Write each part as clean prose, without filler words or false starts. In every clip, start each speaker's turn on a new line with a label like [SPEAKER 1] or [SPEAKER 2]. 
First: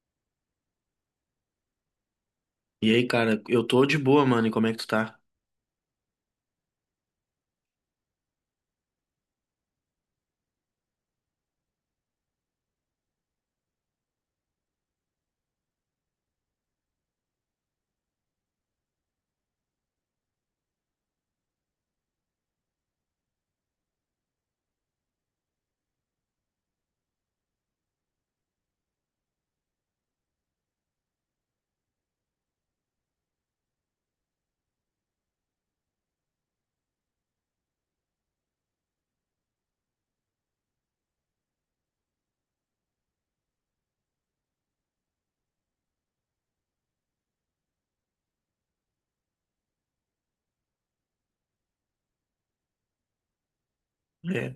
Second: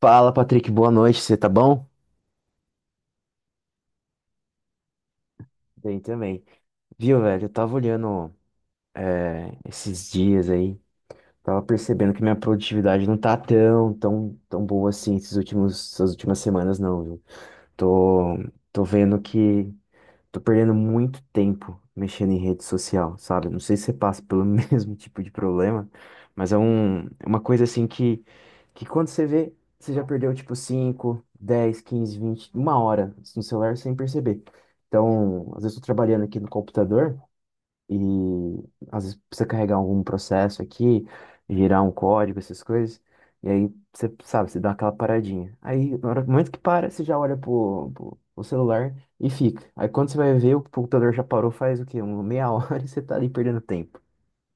[SPEAKER 1] Fala, Patrick, boa noite, você tá bom?
[SPEAKER 2] E aí, cara, eu tô de boa, mano. E como é que tu tá?
[SPEAKER 1] Bem também. Viu, velho, eu tava olhando esses dias aí, tava percebendo que minha produtividade não tá tão boa assim esses essas últimas semanas não, viu? Tô, tô vendo que tô perdendo muito tempo mexendo em rede social, sabe? Não sei se você passa pelo mesmo tipo de problema, mas é uma coisa assim que quando você vê, você já perdeu tipo 5, 10, 15, 20, uma hora no celular sem perceber. Então, às vezes eu tô trabalhando aqui no computador. E às vezes precisa carregar algum processo aqui, girar um código, essas coisas. E aí você sabe, você dá aquela paradinha. Aí, no momento que para, você já olha pro celular e fica. Aí quando você vai ver, o computador já parou faz o quê? Uma meia hora e você tá ali perdendo tempo.
[SPEAKER 2] É.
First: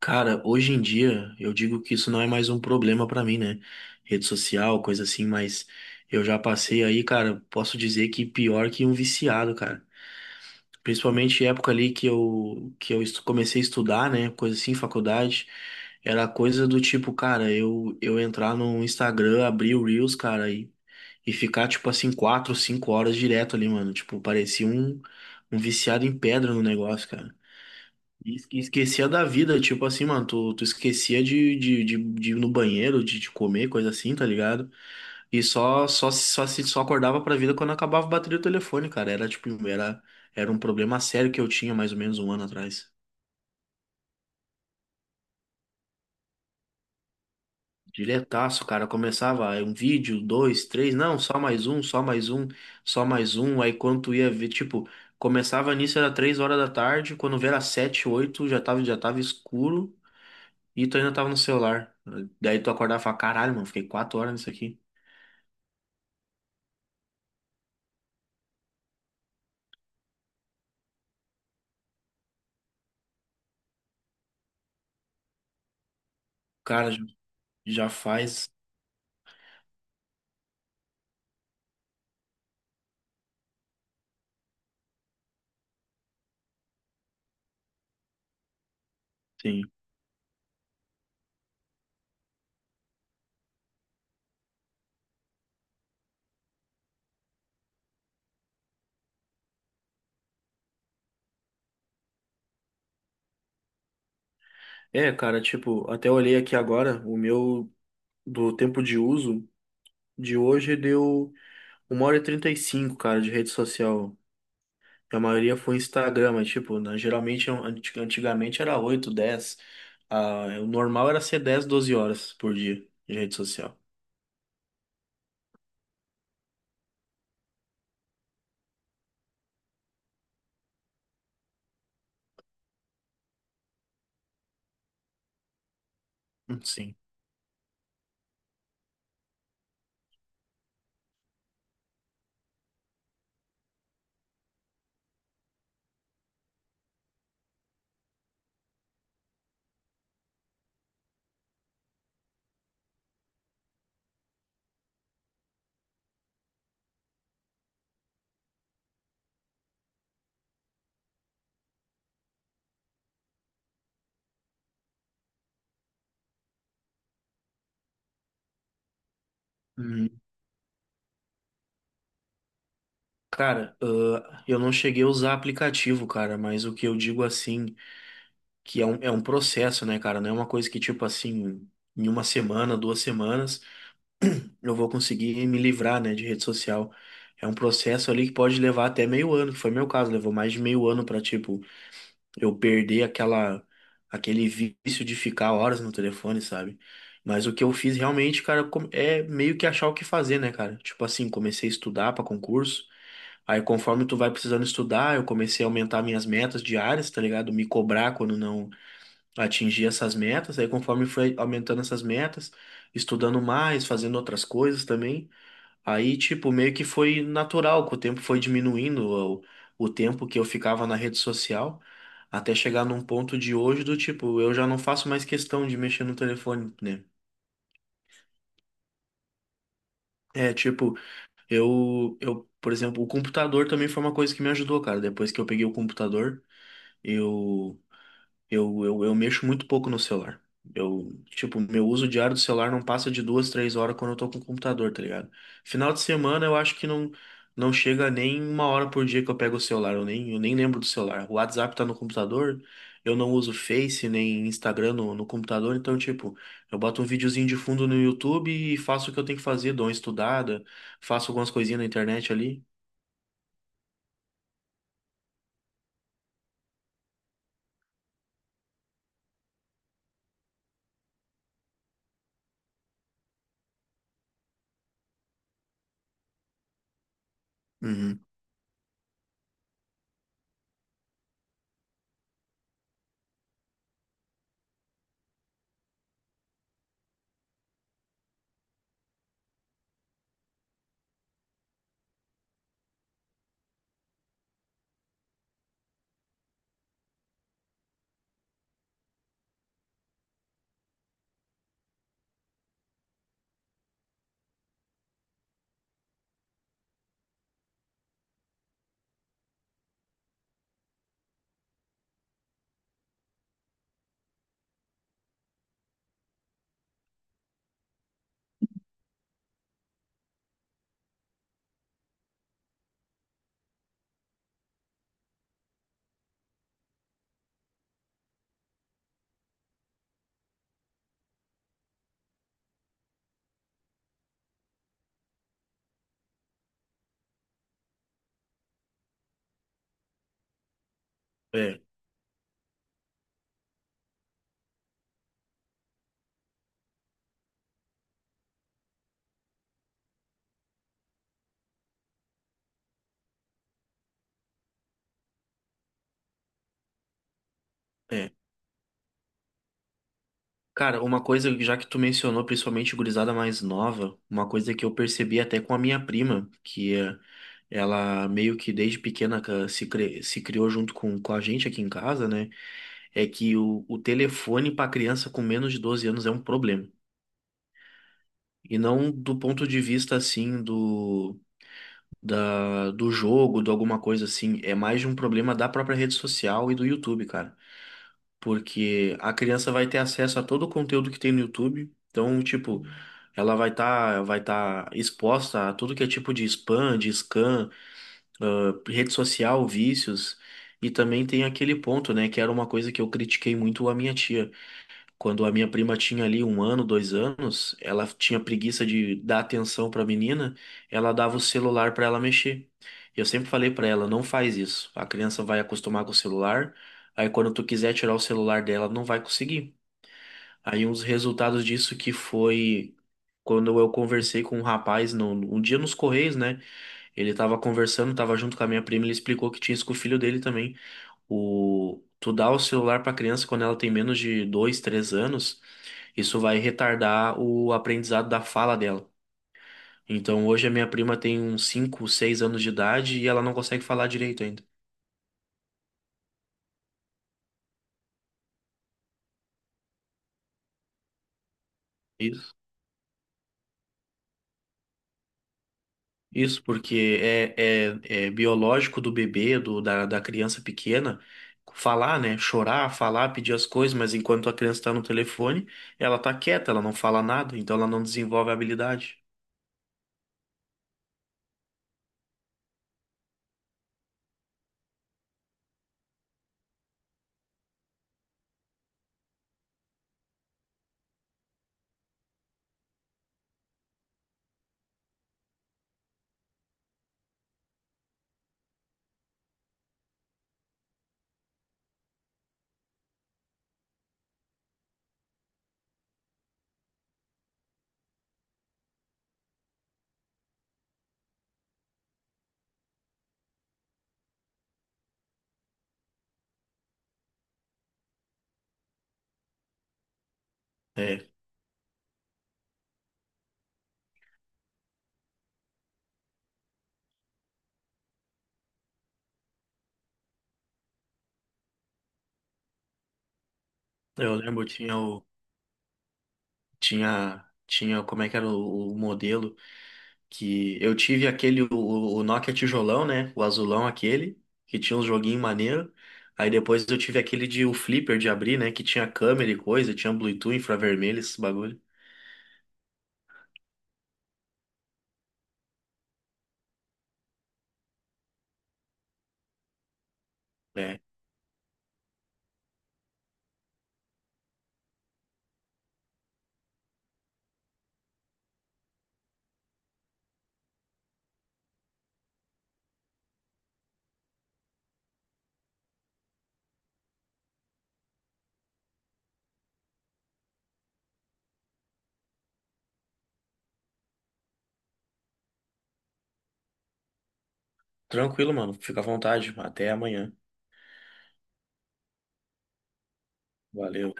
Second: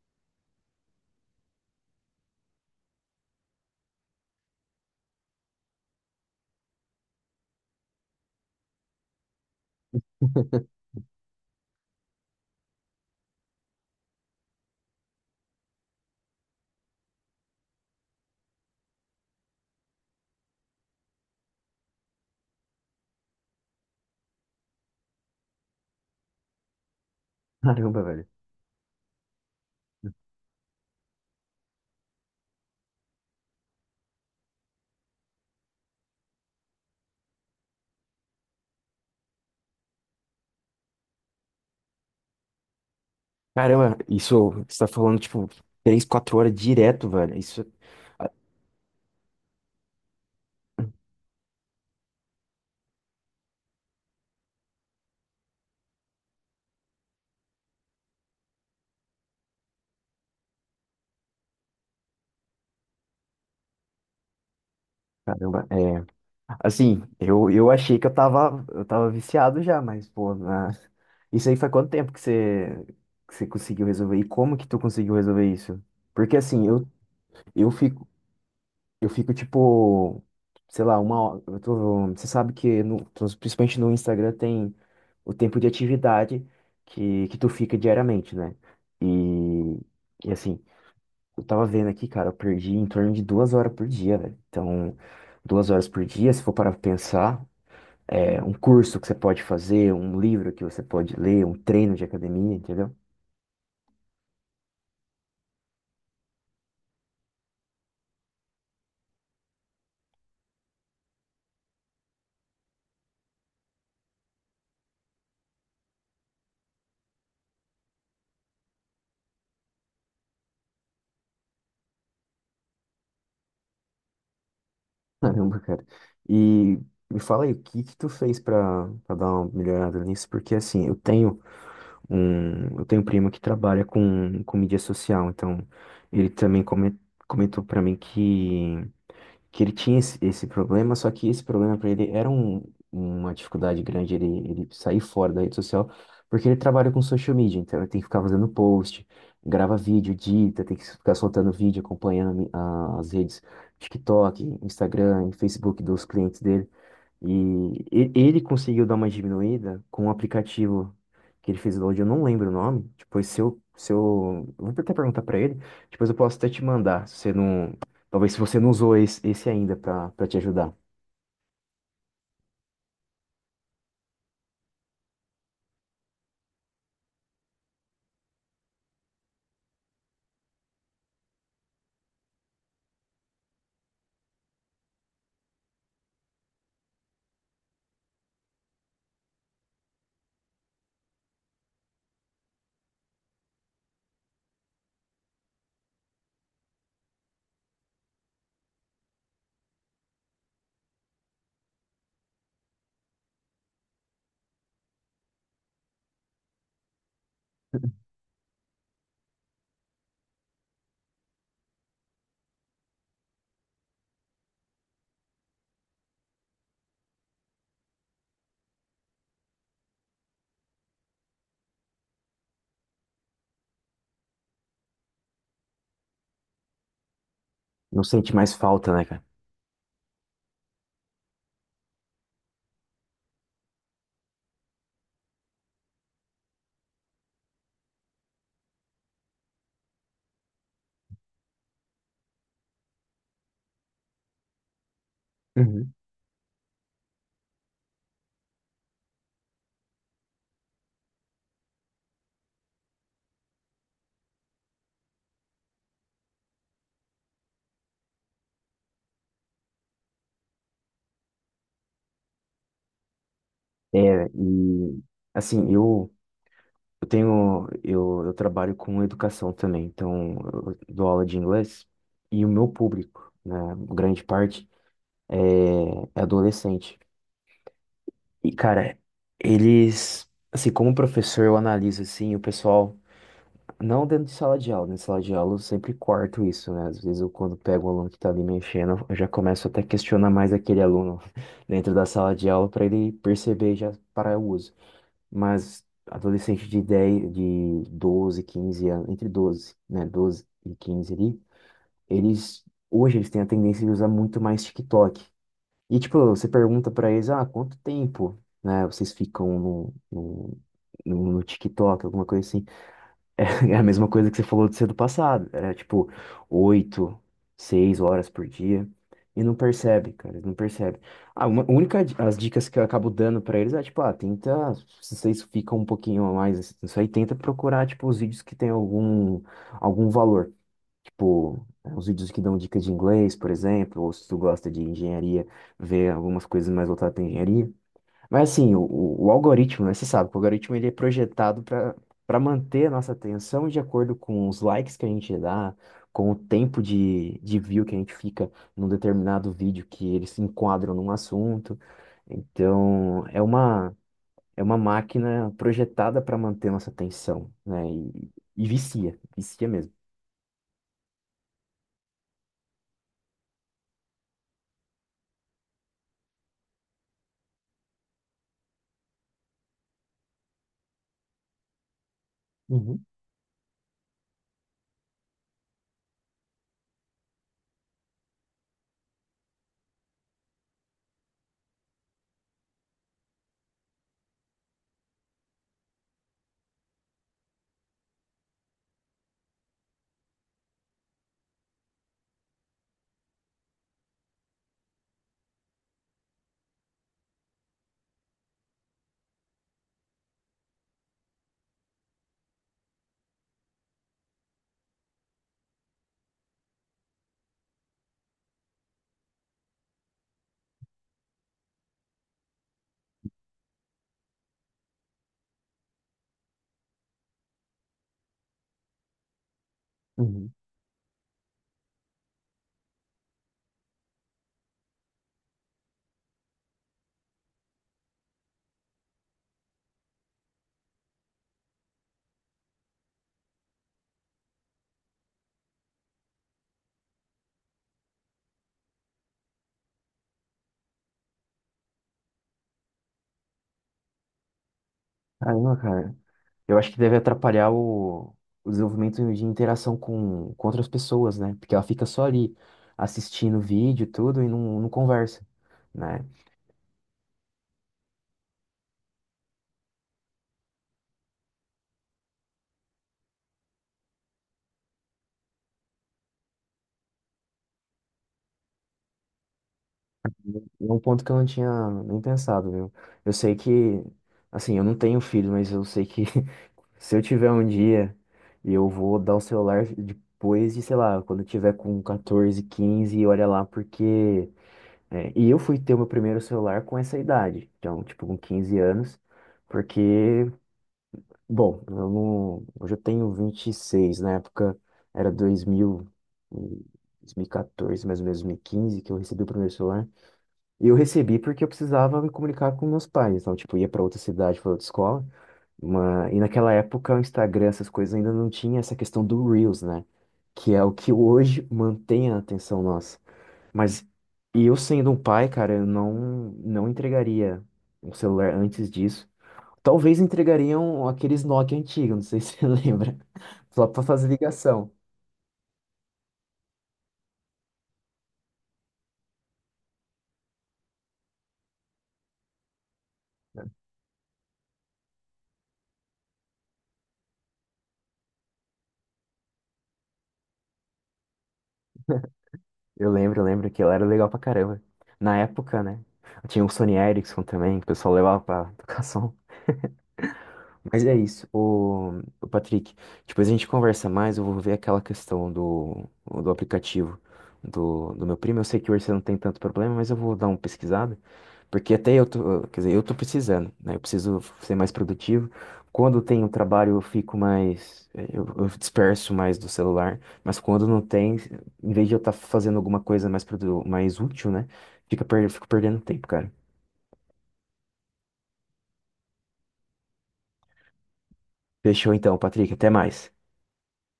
[SPEAKER 2] Cara, hoje em dia eu digo que isso não é mais um problema pra mim, né? Rede social, coisa assim, mas eu já passei aí, cara, posso dizer que pior que um viciado, cara. Principalmente época ali que eu comecei a estudar, né? Coisa assim, faculdade. Era coisa do tipo, cara, eu entrar no Instagram, abrir o Reels, cara, e ficar, tipo assim, 4, 5 horas direto ali, mano. Tipo, parecia um viciado em pedra no negócio, cara.
[SPEAKER 1] Caramba, velho.
[SPEAKER 2] Esquecia da vida, tipo assim, mano, tu esquecia de ir no banheiro, de comer, coisa assim, tá ligado? E só só só se só acordava pra vida quando acabava a bateria do telefone, cara. Era um problema sério que eu tinha mais ou menos um ano atrás.
[SPEAKER 1] Caramba, isso você tá falando, tipo, três quatro horas direto, velho. Isso, ah,
[SPEAKER 2] Diretaço, cara, começava aí um vídeo, dois, três, não, só mais um, só mais um, só mais um. Aí quando tu ia ver, tipo, começava nisso era 3 horas da tarde, quando vê era 7, 8, já tava escuro. E tu ainda tava no celular. Daí tu acordava e falava, caralho, mano, fiquei 4 horas nisso aqui.
[SPEAKER 1] caramba, é. Assim, eu achei que eu eu tava viciado já, mas, pô, isso aí faz quanto tempo que que você conseguiu resolver? E como que tu conseguiu resolver isso? Porque, assim,
[SPEAKER 2] Cara,
[SPEAKER 1] eu
[SPEAKER 2] já
[SPEAKER 1] fico,
[SPEAKER 2] faz.
[SPEAKER 1] eu fico, tipo, sei lá, uma hora, eu tô, você sabe que, no, principalmente no Instagram, tem o tempo de atividade que tu fica diariamente, né?
[SPEAKER 2] Sim.
[SPEAKER 1] E, e, assim, eu tava vendo aqui, cara, eu perdi em torno de 2 horas por dia, velho. Então, 2 horas por dia, se for para pensar é, um curso que você pode fazer, um livro que você pode ler, um treino de academia, entendeu?
[SPEAKER 2] É, cara, tipo, até olhei aqui agora, o meu do tempo de uso de hoje deu 1h35, cara, de rede social. A maioria foi Instagram, mas, tipo, né, geralmente, antigamente era 8, 10. Ah, o normal era ser 10, 12 horas por dia de rede social.
[SPEAKER 1] Caramba, cara. E me fala aí, o que que tu fez pra dar uma melhorada nisso? Porque assim, eu tenho eu tenho um primo que trabalha com mídia social, então ele também
[SPEAKER 2] Sim.
[SPEAKER 1] comentou pra mim que ele tinha esse problema, só que esse problema para ele era uma dificuldade grande ele sair fora da rede social, porque ele trabalha com social media, então ele tem que ficar fazendo post, grava vídeo, edita, tem que ficar soltando vídeo, acompanhando as redes TikTok, Instagram e Facebook dos clientes dele. E ele conseguiu dar uma diminuída com um aplicativo que ele fez o download, eu não lembro o nome. Depois, se eu, se eu, eu vou até perguntar pra ele, depois eu posso até te mandar, se você não, talvez se você não usou esse ainda
[SPEAKER 2] Uhum.
[SPEAKER 1] pra te ajudar.
[SPEAKER 2] Cara, ah, eu não cheguei a usar aplicativo, cara, mas o que eu digo assim. Que é um processo, né, cara? Não é uma coisa que, tipo assim, em uma semana, 2 semanas, eu vou conseguir me livrar, né, de rede social. É um processo ali que pode levar até meio ano, que foi meu caso, levou mais de meio ano pra, tipo, eu perder aquele vício de ficar horas no telefone, sabe? Mas o que eu fiz realmente, cara, é meio que achar o que fazer, né, cara? Tipo assim, comecei a estudar pra concurso. Aí, conforme tu vai precisando estudar, eu comecei a aumentar minhas metas diárias, tá ligado? Me cobrar quando não atingir essas metas. Aí, conforme foi aumentando essas metas, estudando mais, fazendo outras coisas também, aí, tipo, meio que foi natural, que o tempo foi diminuindo o, o tempo que eu ficava na rede social, até chegar num ponto de hoje do tipo, eu já não faço mais questão de mexer no telefone, né?
[SPEAKER 1] Não sente mais falta, né, cara?
[SPEAKER 2] É, tipo, por exemplo, o computador também foi uma coisa que me ajudou, cara. Depois que eu peguei o computador, eu. Eu mexo muito pouco no celular. Eu, tipo, meu uso diário do celular não passa de 2, 3 horas quando eu tô com o computador, tá ligado? Final
[SPEAKER 1] Uhum.
[SPEAKER 2] de semana eu acho que não, não chega nem uma hora por dia que eu pego o celular. Eu nem lembro do celular. O WhatsApp tá no computador, eu não uso Face nem Instagram no computador, então, tipo, eu boto um videozinho de fundo no YouTube e faço o que eu tenho que fazer, dou uma estudada, faço algumas coisinhas na internet ali.
[SPEAKER 1] É, e assim, eu trabalho com educação também, então eu dou aula de inglês e o meu público, né, grande parte, é, é adolescente.
[SPEAKER 2] Uhum.
[SPEAKER 1] E, cara, eles, assim, como professor, eu analiso, assim, o pessoal, não dentro de sala de aula, né? Sala de aula eu sempre corto isso, né? Às vezes eu, quando pego um aluno que tá ali mexendo, eu já começo até a questionar mais aquele aluno dentro da sala de aula para ele perceber e já parar o uso. Mas adolescente de 10 de 12 15 anos, entre 12 né? Doze e 15 ali, eles, hoje eles têm a tendência de usar muito mais TikTok. E, tipo, você pergunta pra eles, ah, quanto tempo, né, vocês ficam no TikTok, alguma coisa assim. É a mesma coisa que você falou de ser do passado. Era, tipo, oito, seis horas por dia. E não percebe, cara, não percebe. Ah, uma a as dicas que eu acabo dando pra eles é, tipo, ah, tenta, se vocês ficam um pouquinho a mais, isso aí, tenta procurar, tipo, os vídeos que tem algum valor. Tipo, uns vídeos que dão dicas de inglês, por exemplo, ou se tu gosta de engenharia, ver algumas coisas mais voltadas para engenharia. Mas assim, o algoritmo, né? Você sabe que o algoritmo ele é projetado
[SPEAKER 2] É,
[SPEAKER 1] para manter a nossa atenção de acordo com os likes que a gente dá, com o tempo de view que a gente fica num determinado vídeo que eles se enquadram num assunto. Então, é uma máquina projetada para manter nossa atenção, né?
[SPEAKER 2] é.
[SPEAKER 1] E vicia, vicia mesmo.
[SPEAKER 2] Cara, uma coisa, já que tu mencionou, principalmente gurizada mais nova, uma coisa que eu percebi até com a minha prima, que ela meio que desde pequena se criou junto com a gente aqui em casa, né?
[SPEAKER 1] Uhum.
[SPEAKER 2] É que o telefone para criança com menos de 12 anos é um problema. E não do ponto de vista assim do jogo, de alguma coisa assim. É mais de um problema da própria rede social e do YouTube, cara. Porque a criança vai ter acesso a todo o conteúdo que tem no YouTube. Então, tipo, ela vai tá exposta a tudo que é tipo de spam, de scam, ah, rede social, vícios. E também tem aquele ponto, né, que era uma coisa que eu critiquei muito a minha tia. Quando a minha prima tinha ali um ano, 2 anos, ela tinha preguiça de dar atenção para a menina, ela dava o celular para ela mexer. E eu sempre falei para ela, não faz isso. A criança vai acostumar com o celular, aí quando tu quiser tirar o celular dela, não vai conseguir.
[SPEAKER 1] Uhum.
[SPEAKER 2] Aí um dos resultados disso que foi quando eu conversei com um rapaz no, um dia nos Correios, né? Ele tava conversando, tava junto com a minha prima, ele explicou que tinha isso com o filho dele também. O, tu dá o celular pra criança quando ela tem menos de 2, 3 anos. Isso vai retardar o aprendizado da fala dela. Então, hoje a minha prima tem uns 5, 6 anos de idade e ela não consegue falar direito ainda.
[SPEAKER 1] Caramba, cara. Eu acho que deve atrapalhar o desenvolvimento de interação com outras pessoas, né? Porque ela fica só
[SPEAKER 2] Isso.
[SPEAKER 1] ali assistindo vídeo e tudo e não conversa, né?
[SPEAKER 2] Isso, porque é biológico do bebê, da criança pequena, falar, né? Chorar, falar, pedir as coisas, mas enquanto a criança está no telefone, ela tá quieta, ela não fala nada, então ela não desenvolve a habilidade.
[SPEAKER 1] É um ponto que eu não tinha nem pensado, viu? Eu sei que, assim, eu não tenho filho, mas eu sei que se eu tiver um dia e eu vou dar o celular depois de, sei lá, quando eu tiver com 14, 15 olha lá, porque é, e eu fui ter o meu primeiro celular com essa idade, então, tipo, com 15 anos. Porque bom, eu não, hoje eu tenho 26 na época era 2000, e 2014, mais ou menos 2015 que eu recebi o primeiro celular. E eu recebi porque eu precisava me comunicar com meus pais, então, tipo, eu ia para outra cidade, para outra escola. Mas, e naquela época o Instagram, essas coisas ainda não tinha essa questão do Reels, né? Que é o que
[SPEAKER 2] É,
[SPEAKER 1] hoje mantém a atenção nossa. Mas, e eu sendo um pai, cara, eu não, não entregaria um celular antes disso. Talvez entregariam aqueles Nokia antigos, não sei se você lembra. Só pra fazer
[SPEAKER 2] eu lembro,
[SPEAKER 1] ligação.
[SPEAKER 2] tinha, como é que era o modelo? Que eu tive aquele, o Nokia tijolão, né? O azulão aquele, que tinha um joguinho maneiro. Aí depois eu tive aquele de o flipper de abrir, né? Que tinha câmera e coisa, tinha Bluetooth, infravermelho, esses bagulho.
[SPEAKER 1] Eu lembro que ela era legal pra caramba. Na época, né? Tinha o Sony Ericsson também, que o pessoal levava pra educação.
[SPEAKER 2] É,
[SPEAKER 1] Mas é isso, o Patrick. Depois a gente conversa mais, eu vou ver aquela questão do aplicativo do meu primo. Eu sei que hoje você não tem tanto problema, mas eu vou dar uma pesquisada. Porque até eu tô, quer dizer, eu tô precisando, né? Eu preciso ser mais produtivo. Quando tem o trabalho, eu fico mais, eu disperso mais do celular, mas quando não tem, em vez de eu estar fazendo alguma coisa mais útil, né? Eu fico perdendo tempo, cara.
[SPEAKER 2] tranquilo, mano. Fica à vontade. Até amanhã.
[SPEAKER 1] Fechou então, Patrick, até mais.
[SPEAKER 2] Valeu.